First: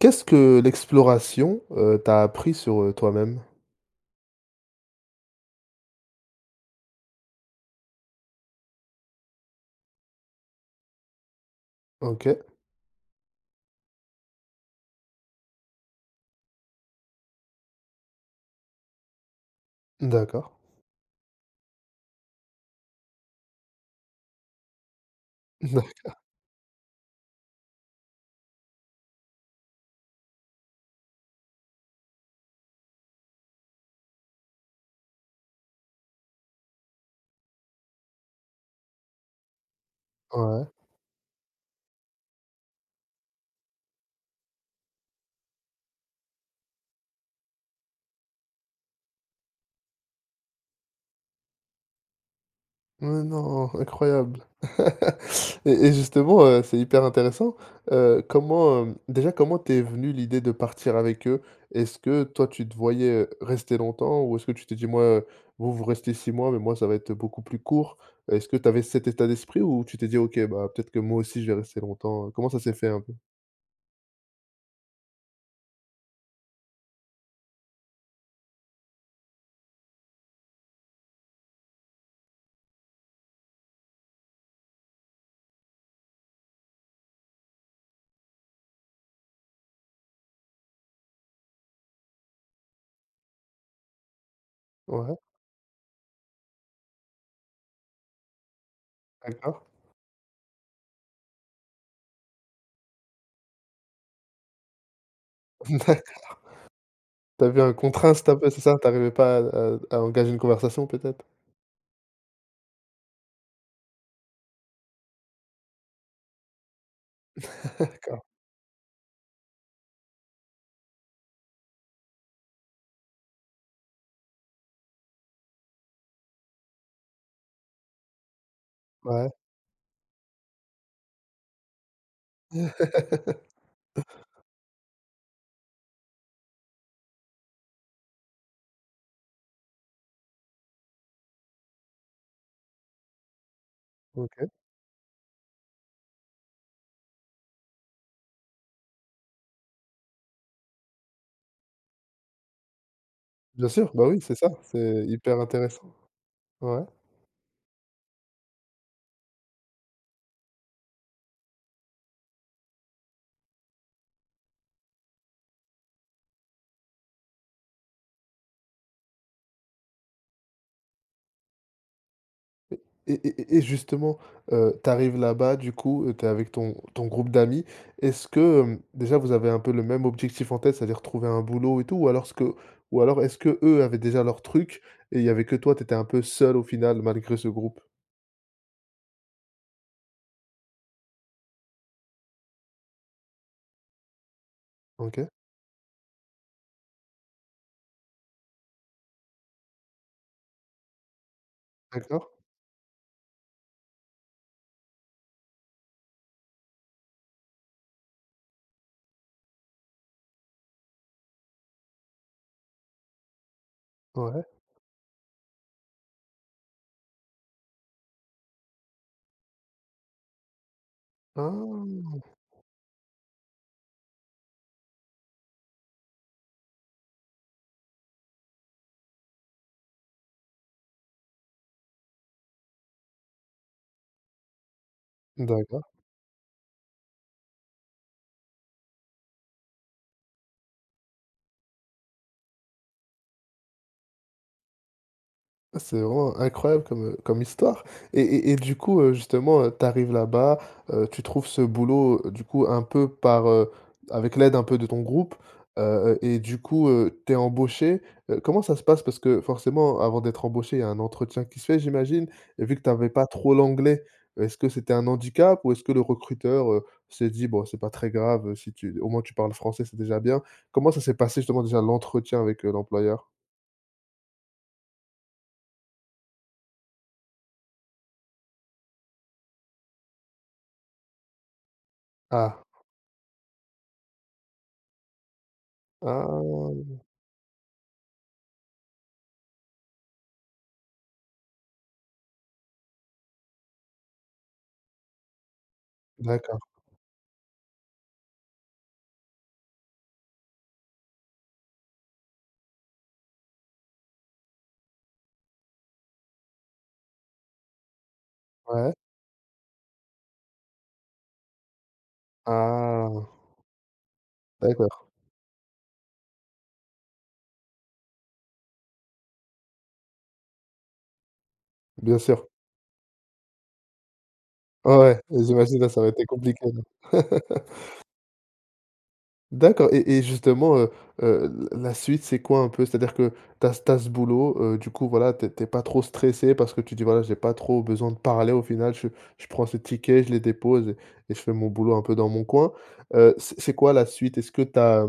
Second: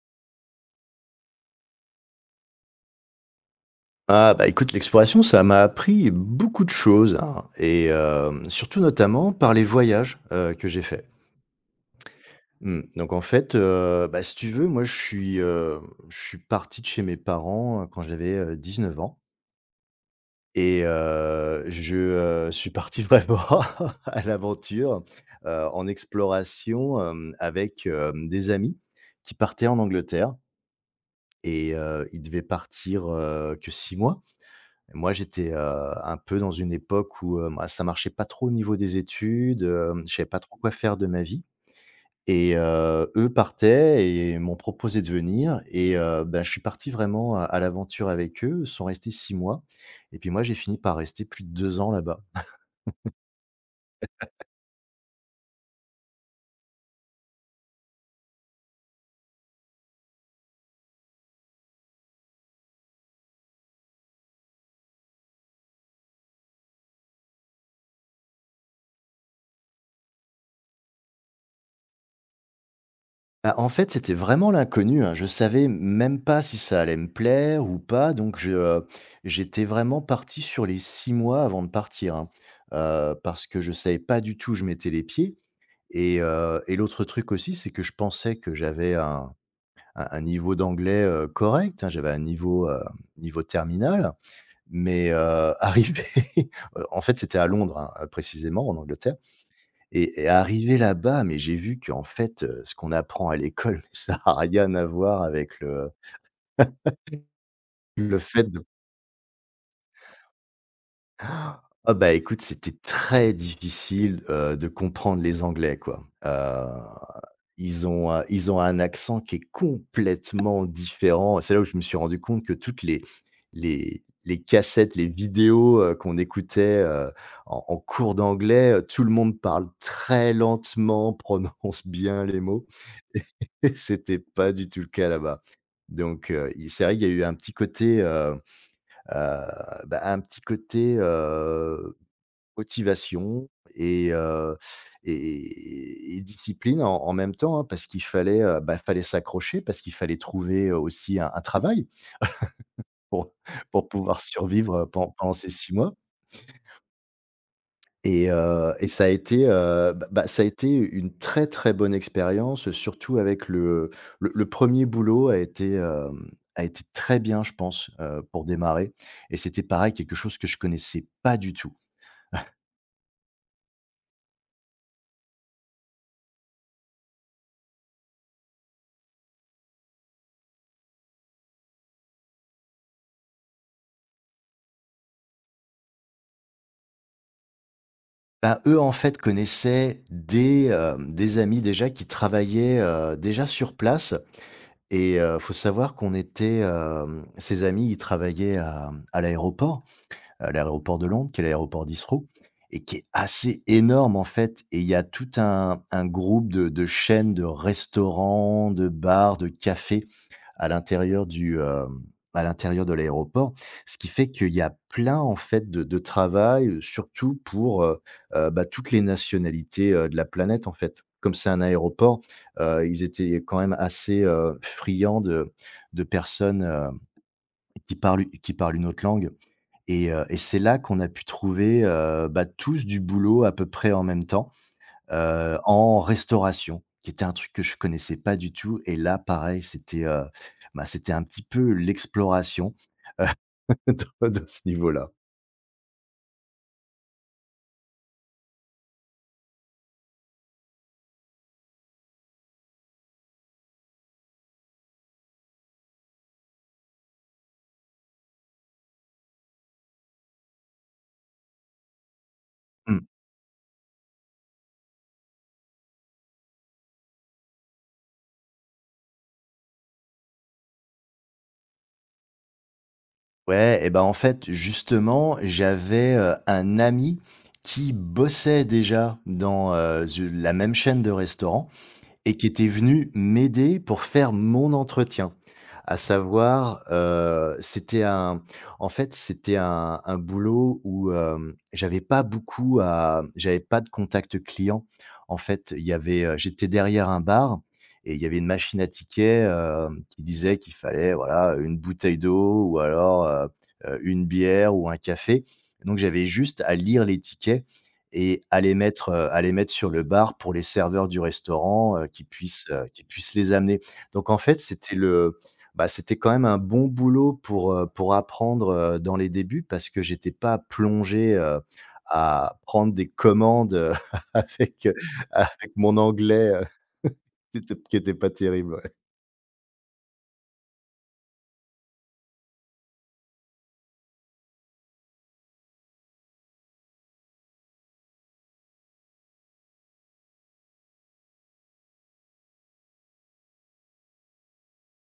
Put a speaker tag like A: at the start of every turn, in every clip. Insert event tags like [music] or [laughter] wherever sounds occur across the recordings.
A: Qu'est-ce que l'exploration, t'a appris sur, toi-même?
B: Ah bah écoute, l'exploration, ça m'a appris beaucoup de choses, hein, et surtout notamment par les voyages, que j'ai faits.
A: OK,
B: Mmh, donc en fait, bah, si tu veux, moi je suis parti de chez mes parents, quand j'avais, 19 ans,
A: d'accord.
B: et je suis parti [laughs] vraiment à l'aventure,
A: [laughs]
B: en
A: D'acc
B: exploration, avec, des amis qui partaient en Angleterre, et ils devaient partir, que 6 mois. Moi, j'étais, un peu dans une époque où, bah, ça marchait pas trop au niveau des études, je savais pas trop
A: ouais.
B: quoi faire de ma vie, et eux partaient et m'ont proposé de venir, et bah, je suis parti vraiment à l'aventure avec eux. Ils sont restés 6 mois, et puis moi, j'ai fini par rester plus de 2 ans là-bas.
A: Mais non, incroyable. [laughs] Et justement, c'est hyper intéressant. Comment, déjà comment t'es venue l'idée de partir avec eux? Est-ce que toi tu te voyais, rester longtemps ou est-ce que tu t'es dit: «Moi, vous, vous restez 6 mois, mais moi ça va être, beaucoup plus court»? Est-ce que tu avais cet état d'esprit ou tu t'es dit: «OK, bah, peut-être que moi aussi je vais rester longtemps»? Comment ça s'est fait un peu?
B: Bah, en fait, c'était vraiment l'inconnu, hein. Je savais même pas si ça allait me plaire ou pas, donc je j'étais vraiment parti sur les 6 mois avant de partir, hein, parce que je savais pas du tout où je mettais les pieds. Et l'autre truc aussi, c'est que je pensais que j'avais un niveau d'anglais, correct, hein. J'avais un niveau terminal, mais
A: Ouais,
B: [laughs] arrivé, en fait, c'était à Londres, hein, précisément en Angleterre,
A: d'accord.
B: et arrivé là-bas, mais j'ai vu qu'en fait, ce qu'on apprend à l'école, [laughs] ça a rien à voir avec le
A: [laughs] Tu avais un contraint,
B: le
A: c'est un
B: fait
A: peu c'est
B: de.
A: ça? Tu arrivais pas à à engager une conversation peut-être?
B: Ah bah, écoute, c'était très difficile, de comprendre les Anglais, quoi. Heu, ils ont, heu,
A: D'accord,
B: ils ont un accent qui est complètement différent. C'est là où je me suis rendu compte que toutes les cassettes, les vidéos, qu'on écoutait, en cours d'anglais, tout le
A: ouais.
B: monde parle très lentement, [laughs] prononce bien les mots, [laughs]
A: [laughs]
B: et c'était pas du tout le cas là-bas. Donc il c'est vrai qu'il y a eu un petit côté, bah, un petit côté, motivation et
A: OK.
B: heu et discipline en même temps, hein, parce qu'il fallait, bah, fallait s'accrocher, parce qu'il fallait trouver, aussi un travail pour
A: Bien
B: [laughs] pour
A: sûr, bah,
B: pouvoir
A: oui, c'est ça,
B: survivre
A: c'est
B: pendant
A: hyper
B: ces six
A: intéressant.
B: mois
A: Ouais
B: et ça a été, bah, ça a été une très, très bonne expérience, surtout avec le 1er boulot a été, a été très bien, je pense, pour démarrer, et c'était pareil, quelque chose que je connaissais pas du tout.
A: et justement, tu arrives là-bas du coup, tu es avec ton groupe d'amis. Est-ce que, déjà vous avez un peu le même objectif en tête, c'est-à-dire trouver un boulot et tout? Ou alors ce que ou alors est-ce qu'eux avaient déjà leur truc et il y avait que toi, tu étais un peu seul au final malgré ce groupe?
B: Bah, eux, en fait, connaissaient des amis déjà qui travaillaient, déjà sur place, et
A: OK,
B: faut savoir qu'on était, ces amis, ils travaillaient à l'aéroport, l'aéroport de Londres, qui est l'aéroport d'Heathrow,
A: d'accord,
B: et qui est assez énorme, en fait, et il y a tout un groupe de chaînes de restaurants, de bars, de cafés à l'intérieur du, à l'intérieur de l'aéroport. Ce qui fait
A: ouais.
B: qu'il y a plein, en fait, de travail, surtout pour, bah, toutes les nationalités, de la planète, en fait. Comme c'est un aéroport,
A: Ah!
B: ils étaient quand même assez, friands de personnes, qui parlent une autre langue. Et c'est là qu'on a pu trouver, bah, tous du boulot à peu près en même temps,
A: D'accord.
B: en restauration, qui était un truc que je connaissais pas du tout, et là, pareil, c'était, bah, c'était un petit peu l'exploration [laughs] de ce niveau-là.
A: C'est vraiment incroyable comme, comme histoire et du coup, justement, tu arrives là-bas, tu trouves ce boulot, du coup un peu par, avec l'aide un peu de ton groupe, et du coup, tu es embauché. Comment ça se passe? Parce que forcément, avant d'être embauché, il y a un entretien qui se fait, j'imagine et vu que tu
B: Mmh.
A: avais pas trop l'anglais, est-ce que c'était un handicap ou est-ce que le recruteur, s'est dit: «Bon, c'est pas très grave, si tu au moins tu parles français, c'est déjà bien»? Comment ça s'est passé justement déjà l'entretien avec, l'employeur?
B: Ouais et ben en fait, justement, j'avais, un ami qui bossait déjà dans, la même chaîne de restaurants, et qui
A: Ah!
B: était venu m'aider pour faire mon entretien. À savoir,
A: Ah!
B: c'était un en fait, c'était un boulot où, j'avais pas de contact client. En fait, il y avait,
A: D'accord.
B: j'étais derrière un bar, et il y avait une machine à tickets, qui disait qu'il fallait, voilà, une bouteille d'eau ou alors, une bière ou un café. Donc j'avais juste à lire les tickets, et à les
A: Ouais.
B: mettre, heu, à les mettre sur le bar pour les serveurs du restaurant, qui puissent, heu, qui
A: Ah!
B: puissent les amener. Donc en fait,
A: D'accord,
B: c'était le bah, c'était quand même un bon boulot pour apprendre, dans les débuts, parce que j'étais pas plongé,
A: bien sûr.
B: à prendre des commandes, [laughs] avec, heu,
A: Ouais, ouais,
B: avec
A: j'imagine là,
B: mon
A: ça aurait été
B: anglais,
A: compliqué là.
B: [laughs]
A: [laughs]
B: qui était pas terrible, ouais.
A: D'accord et justement, heu, l la suite, c'est quoi un peu? C'est-à-dire que t'as as tu ce boulot, du coup, voilà, t'es es pas trop stressé parce que tu dis: «Voilà, j'ai pas trop besoin de parler au final, je prends ces tickets, je les dépose et je fais mon boulot un peu dans mon coin». C'est quoi la suite? Est-ce que t'as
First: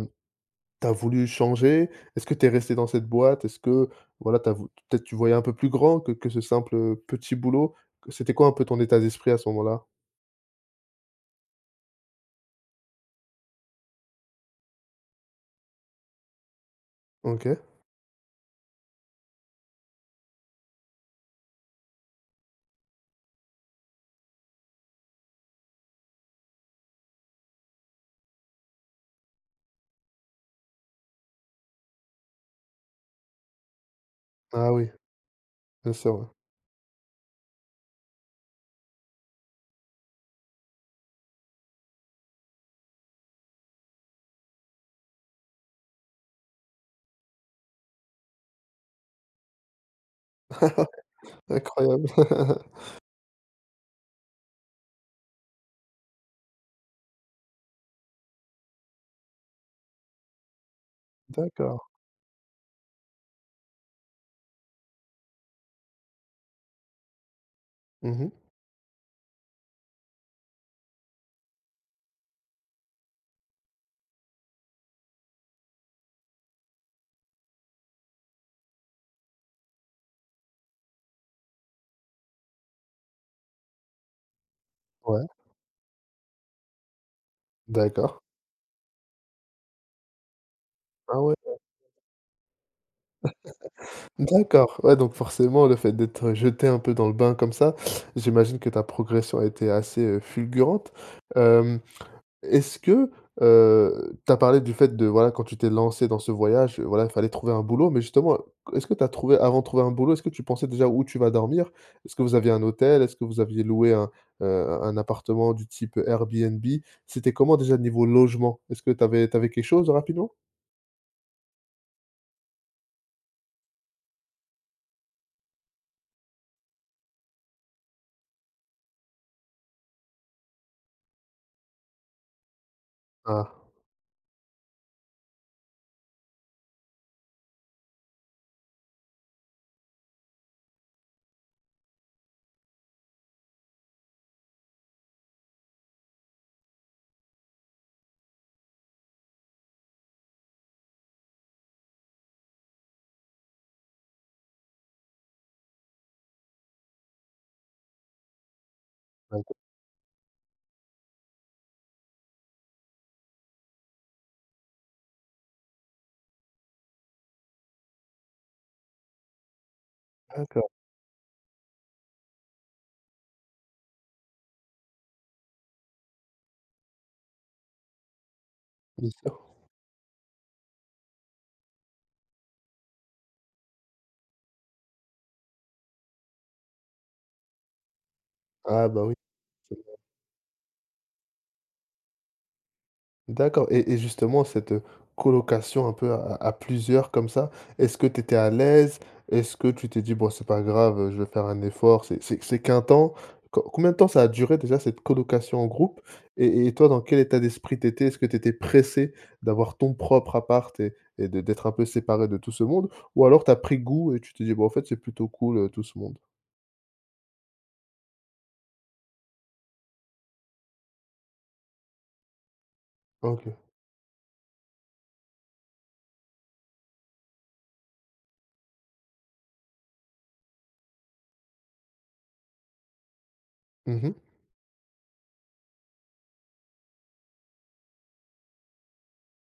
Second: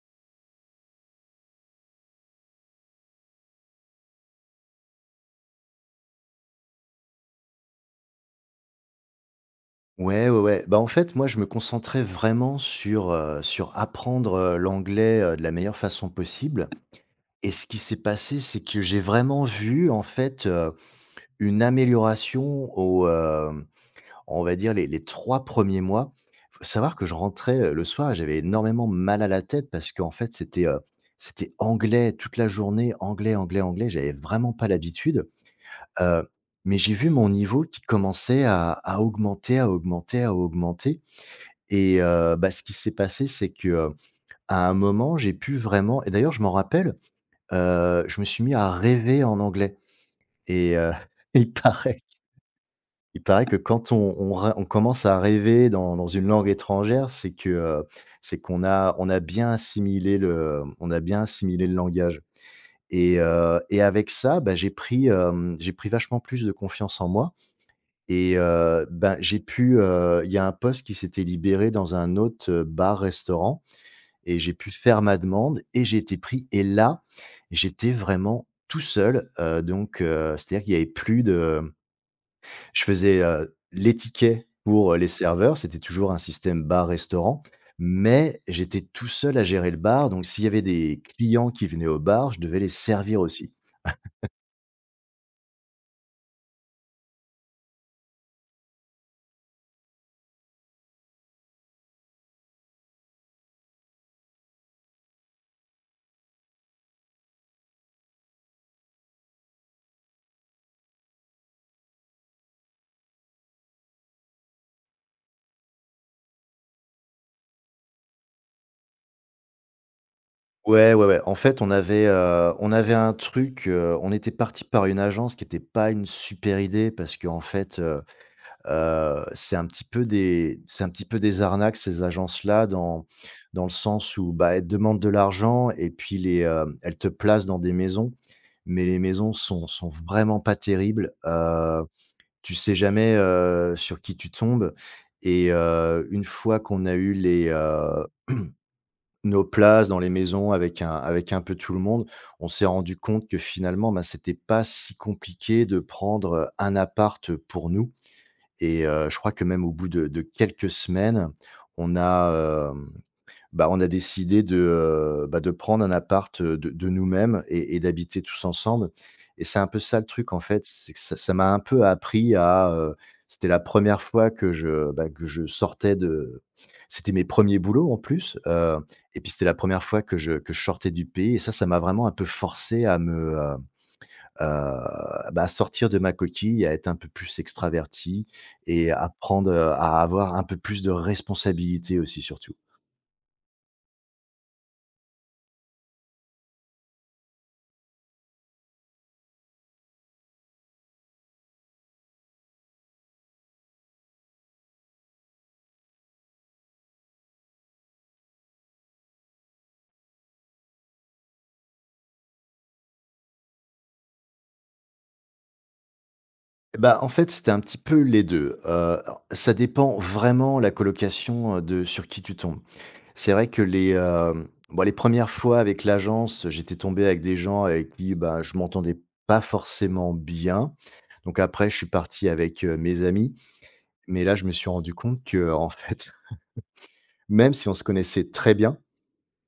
A: T'as voulu changer? Est-ce que t'es resté dans cette boîte? Est-ce que, voilà, t'as vou peut-être tu voyais un peu plus grand que ce simple, petit boulot? C'était quoi un peu ton état d'esprit à ce moment-là?
B: Ouais, ouais, ouais. Bah, en fait, moi, je me concentrais vraiment sur apprendre, l'anglais, de la meilleure façon possible. Et
A: OK.
B: ce qui s'est passé, c'est que j'ai vraiment vu, en fait, une amélioration au, on va dire, les 3 premiers mois. Faut savoir que je rentrais, le soir, et j'avais énormément mal à la tête, parce qu'en fait c'était anglais toute la journée, anglais, anglais, anglais, j'avais vraiment pas
A: Ah oui,
B: l'habitude,
A: bien sûr,
B: heu,
A: ouais.
B: mais j'ai vu mon niveau qui commençait à augmenter, à augmenter, à augmenter, et bah, ce qui s'est passé, c'est que, à un moment j'ai pu vraiment, et d'ailleurs je m'en rappelle, je me suis mis à rêver en anglais, et
A: [laughs]
B: [laughs] il paraît
A: Incroyable. [laughs]
B: il paraît que quand on ra on commence à rêver dans une langue étrangère, c'est que, c'est qu'on a on a bien assimilé le
A: D'accord.
B: langage. Et et avec ça, bah, j'ai pris vachement plus de confiance en moi,
A: Mhm.
B: et ben, j'ai pu, il y a un poste qui s'était libéré dans un autre bar restaurant, et j'ai pu faire ma demande et j'ai été pris, et là, j'étais vraiment tout seul, donc c'est-à-dire qu'il n'y avait plus de, je faisais, les tickets pour, les
A: Ouais,
B: serveurs, c'était toujours un système bar-restaurant,
A: d'accord.
B: mais j'étais tout seul à gérer le bar, donc s'il y avait des
A: Ah ouais.
B: clients qui venaient au bar, je devais les servir aussi.
A: D'accord. Ouais, donc forcément, le fait d'être jeté un peu dans le bain comme ça, j'imagine que ta progression a été assez, fulgurante. Hem Est-ce que, tu as parlé du fait de voilà, quand tu t'es lancé dans ce voyage, voilà, il fallait trouver un boulot, mais justement, est-ce que tu as trouvé avant de trouver un boulot, est-ce que tu pensais déjà où tu vas dormir? Est-ce que vous aviez un hôtel? Est-ce que vous aviez loué un appartement du type Airbnb? C'était comment déjà niveau logement? Est-ce que tu avais quelque chose rapidement?
B: Ouais, ouais, ouais. En fait, on avait un truc, on était parti par une agence qui n'était pas une super idée, parce qu'en fait, c'est un petit peu des arnaques, ces agences-là, dans
A: Ah,
B: dans le sens où, bah, elles te demandent de l'argent, et puis elles te placent dans des maisons, mais les maisons sont vraiment pas terribles. Tu sais jamais, sur qui tu tombes, et une fois qu'on a eu nos places dans les maisons avec un peu tout le monde, on s'est rendu compte que finalement, bah, c'était pas si compliqué de prendre un appart pour nous, et je crois
A: bah,
B: que même au bout de quelques semaines, on a, hem, bah, on a décidé de, de prendre un appart, de nous-mêmes, et d'habiter tous ensemble. Et c'est un peu ça le truc, en fait,
A: d'accord,
B: c'est que ça m'a un peu appris à, c'était la première fois que que je sortais de, c'était mes premiers ers boulots en plus,
A: bien
B: et puis
A: sûr.
B: c'était la première fois que je sortais du pays, et ça m'a vraiment un peu forcé à me, bah, sortir de ma coquille, à être un peu plus extraverti,
A: Ah,
B: et
A: bah, oui.
B: apprendre prendre, à avoir un peu plus de responsabilité aussi, surtout.
A: D'accord et justement cette, colocation un peu à plusieurs comme ça, est-ce que tu étais à l'aise? Est-ce que tu t'es dit: «Bon c'est pas grave, je vais faire un effort, c'est qu'un temps»? Co combien de temps ça a duré déjà cette colocation en groupe? Et toi dans quel état d'esprit t'étais Est-ce que tu étais pressé d'avoir ton propre appart et de d'être un peu séparé de tout ce monde? Ou alors t'as pris goût et tu t'es dit: «Bon en fait c'est plutôt cool, tout ce monde»?
B: Eh bah, en fait, c'était un petit peu les 2. Ça dépend vraiment, la colocation, de sur qui tu tombes. C'est
A: OK.
B: vrai que bon, les premières fois avec l'agence, j'étais tombé avec des gens avec qui, bah, je m'entendais pas forcément bien. Donc après, je suis parti avec, mes amis.
A: Mmh.
B: Mais là, je me suis rendu compte que, en fait, [laughs] même si on se connaissait très bien,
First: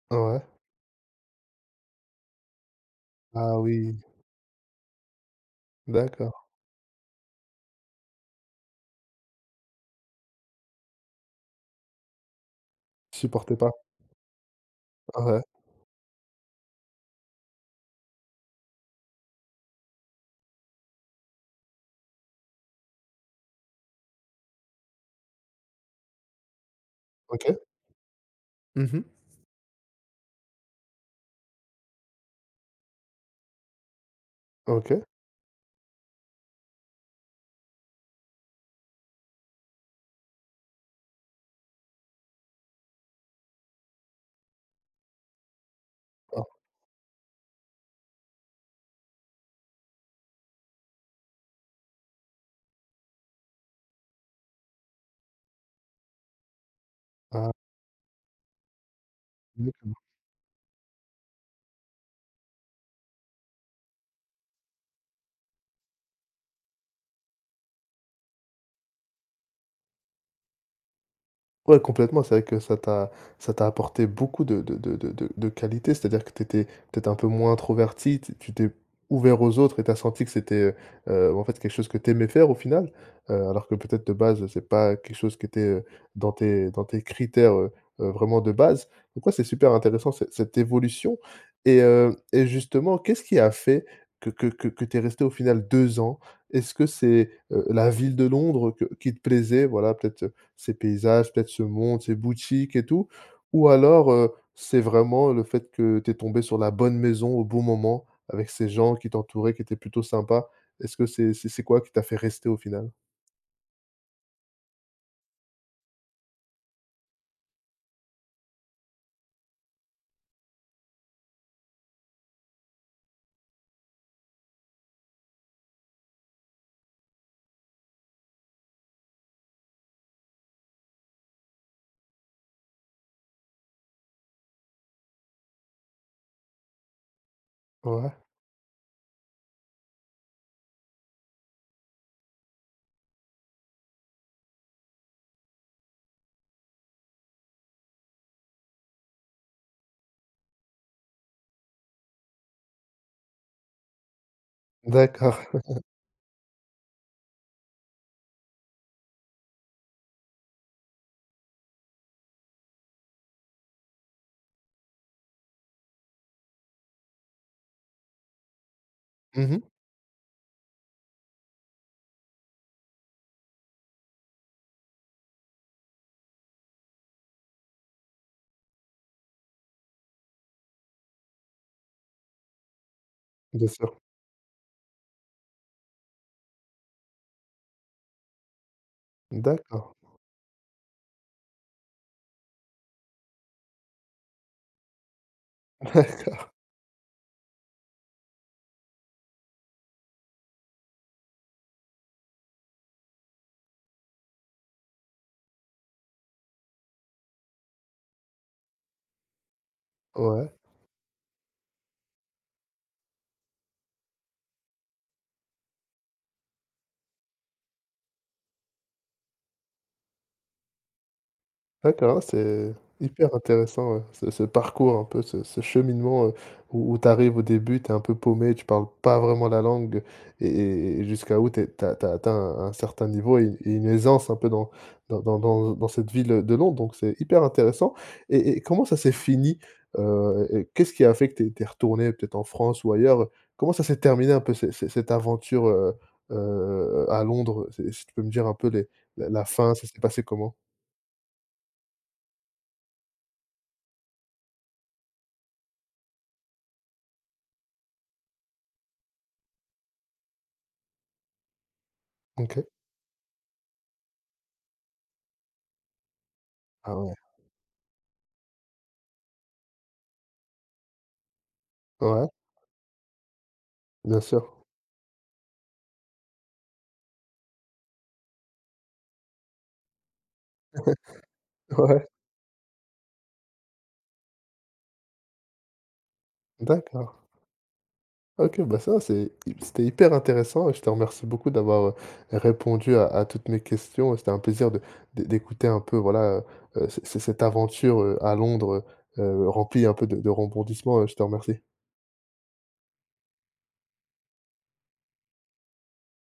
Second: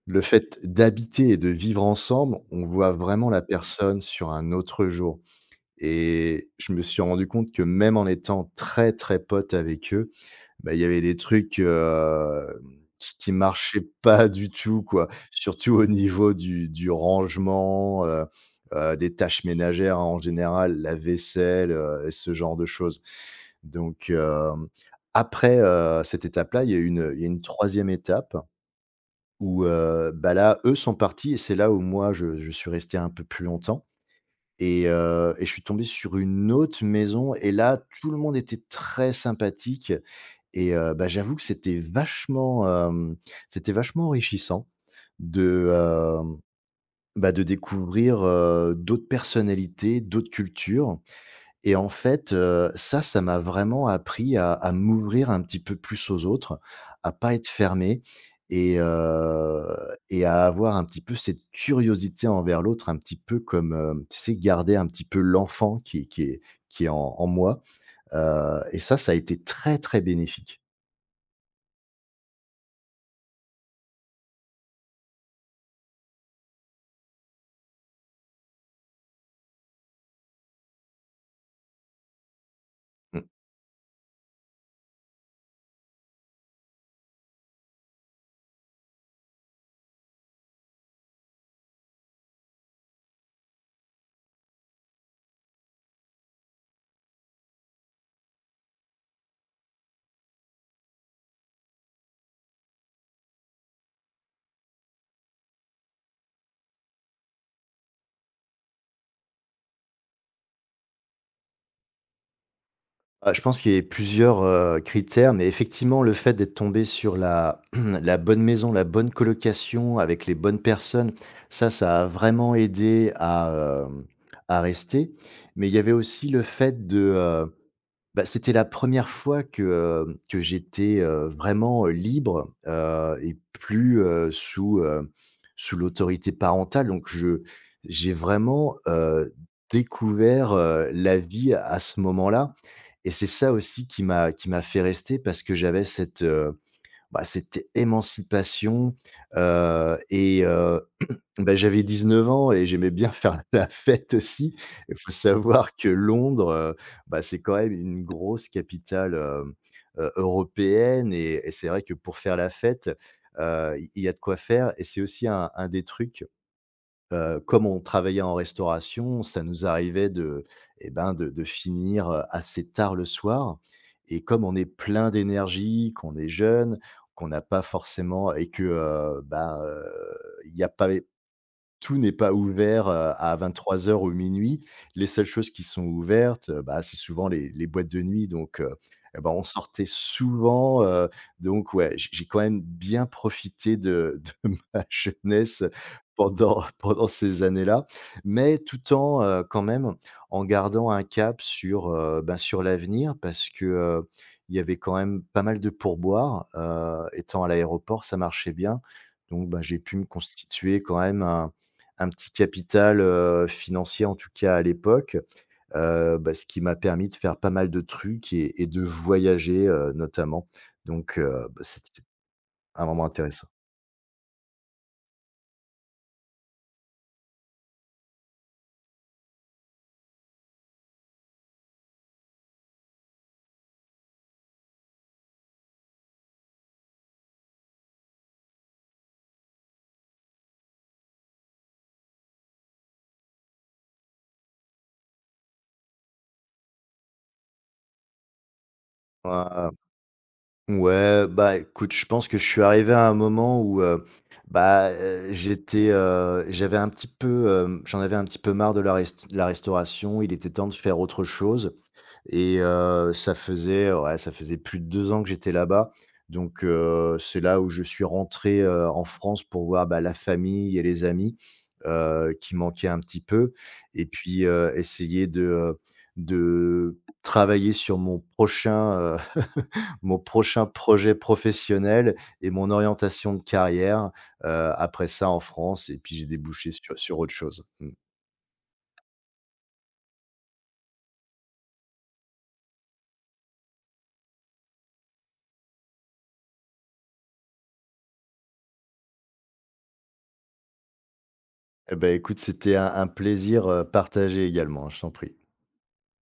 B: le
A: Ouais.
B: fait d'habiter et de vivre ensemble, on voit vraiment la
A: Ah oui,
B: personne sur un autre jour,
A: d'accord.
B: et je me suis rendu compte que même en étant très, très pote avec eux, bah, il y avait des trucs, qui
A: Supportais pas?
B: marchaient pas du tout, quoi.
A: Ouais.
B: Surtout au niveau du rangement, des tâches ménagères, hein, en général, la vaisselle, et ce genre de choses. Donc, hem, cette étape-là, il y a eu une il y a une
A: OK.
B: 3e étape
A: Mmh.
B: où, bah, là, eux sont partis et c'est là où moi je suis resté un peu plus longtemps
A: OK.
B: et je suis tombé sur une autre maison et là, tout le monde était très sympathique et bah, j'avoue que c'était c'était vachement enrichissant de, hem,
A: Ah.
B: bah, de découvrir, d'autres personnalités, d'autres cultures et en fait, ça, ça m'a vraiment appris à m'ouvrir un petit peu plus aux autres, à pas être
A: Ah.
B: fermé et heu
A: D'accord.
B: et à avoir un petit peu cette curiosité envers l'autre, un petit peu comme, tu sais, garder un petit peu l'enfant qui est en moi, et ça a été très, très bénéfique.
A: Ouais, complètement, c'est vrai que ça t'a apporté beaucoup de qualités, c'est-à-dire que tu étais peut-être un peu moins introverti, tu tu t'es ouvert aux autres et tu as senti que c'était, en fait, quelque chose que tu aimais faire au final,
B: Mmh.
A: alors que peut-être de base, c'est pas quelque chose qui était, dans tes critères, vraiment de base. Donc ouais, c'est super intéressant cette cette évolution et justement, qu'est-ce qui a fait que que tu es resté au final 2 ans? Est-ce que c'est, la ville de Londres que qui te plaisait? Voilà, peut-être, ces paysages, peut-être ce monde, ces boutiques et tout? Ou alors, c'est vraiment le fait que tu es tombé sur la bonne maison au bon moment, avec ces gens qui t'entouraient, qui étaient plutôt sympas? Est-ce que c'est quoi qui t'a fait rester au final?
B: Ah, je pense qu'il y a plusieurs, critères, mais effectivement, le fait d'être tombé sur la [clears throat] la bonne maison, la bonne colocation avec les bonnes personnes, ça a vraiment aidé à, hem, à rester. Mais il y avait aussi le fait de, bah, c'était la première fois que j'étais, vraiment, libre, et plus, sous, sous l'autorité parentale. Donc je
A: Ouais,
B: j'ai vraiment, découvert, la vie à ce moment-là et c'est ça aussi qui m'a fait rester parce que j'avais cette, bah, cette émancipation, heu et heu bah, j'avais 19 ans et j'aimais bien faire [laughs] la fête aussi. Il faut
A: d'accord.
B: savoir
A: [laughs]
B: que Londres, bah, c'est quand même une grosse capitale, européenne et c'est vrai que pour faire la fête, il y a de quoi faire et c'est aussi un des trucs, comme on travaillait en restauration, ça
A: Mhm.
B: nous arrivait de et ben, de finir, assez tard le soir et comme on est plein d'énergie, qu'on est jeune, qu'on n'a pas forcément et que, bah, il y a pas tout n'est pas ouvert, à
A: Bien
B: vingt-trois
A: sûr.
B: heures ou minuit. Les seules choses qui sont ouvertes, bah, c'est souvent les boîtes de nuit donc et bah, on sortait
A: D'accord,
B: souvent, donc ouais, j'ai quand même bien profité de [laughs] de ma jeunesse
A: [laughs] d'accord,
B: pendant ces années-là, mais tout en, quand même, en gardant un cap sur, bah, sur l'avenir parce que, il y avait quand même pas mal de pourboires, étant à l'aéroport, ça marchait bien donc bah, j'ai pu me
A: ouais.
B: constituer quand même un petit capital, financier en tout cas à l'époque, bah, ce qui m'a permis de faire pas mal de trucs et de voyager, notamment. Donc bah, c'était
A: D'accord, ouais, c'est
B: un moment
A: hyper
B: intéressant.
A: intéressant, ouais, ce ce parcours un peu, ce ce cheminement, où tu arrives au début, tu es un peu paumé, tu parles pas vraiment la langue et jusqu'à où tu as atteint un certain niveau et une aisance un peu dans dans cette ville, de Londres, donc c'est hyper intéressant et comment ça s'est fini? Et qu'est-ce qui a fait que tu es retourné peut-être en France ou ailleurs? Comment ça s'est terminé un peu ce ce cette aventure, à Londres? C'est si tu peux me dire un peu les la la
B: Ah,
A: fin, ça s'est passé comment?
B: ouais, bah, écoute, je pense que je suis arrivé à un moment où, bah, j'étais, j'avais un petit peu, j'en avais un petit peu marre de la rest la restauration. Il était temps de faire autre chose. Et
A: OK.
B: ça faisait ouais, ça faisait plus de 2 ans que j'étais là-bas. Donc
A: Ah ouais.
B: c'est là où je suis rentré, en France pour voir, bah, la famille et les amis,
A: Ouais,
B: qui manquaient un petit peu et
A: bien
B: puis,
A: sûr.
B: essayer de travailler sur mon prochain, [laughs] mon prochain projet
A: [laughs] Ouais,
B: professionnel et mon orientation de carrière, après ça en France et puis j'ai débouché sur
A: d'accord.
B: sur autre chose. Mmh.
A: OK, bah, ça, c'est c'était hyper intéressant et je te remercie beaucoup d'avoir, répondu à toutes mes questions. C'était un plaisir de d'é d'écouter un peu, voilà, c c cette aventure, à Londres, heu remplie un peu de rebondissements, je te remercie.
B: Eh ben écoute, c'était un plaisir, partagé également, hein, je t'en prie.